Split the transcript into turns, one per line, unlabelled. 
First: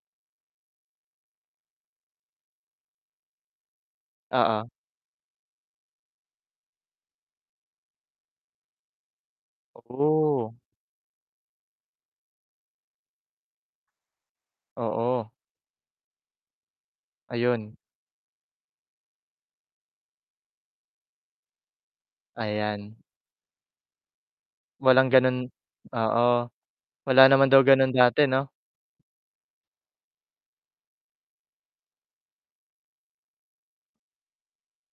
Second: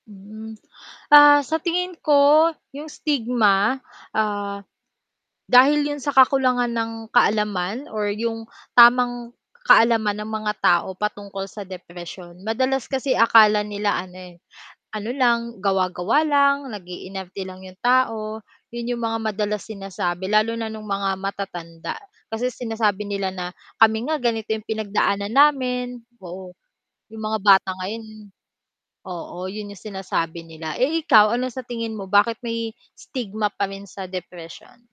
Hmm, ah, sa tingin ko 'yong stigma, ah,
Oo.
dahil 'yon sa kakulangan ng kaalaman or 'yong tamang kaalaman ng mga
Oo.
tao patungkol sa depresyon. Madalas kasi akala nila ano, eh, ano
Oo.
lang, gawa-gawa lang, nag-iinarte lang
Ayun
'yong tao, 'yon 'yong mga madalas sinasabi lalo na no'ng mga matatanda. Kasi
Ayan.
sinasabi nila na, "Kami nga ganito 'yong
Walang
pinagdaanan
gano'n
namin."
oo,
Oo.
wala
"'Yong mga
naman daw
bata
gano'n dati,
ngayon"
'no?
Oo, 'yon 'yong sinasabi nila. Eh, ikaw ano sa tingin mo, bakit may stigma pa rin sa depression?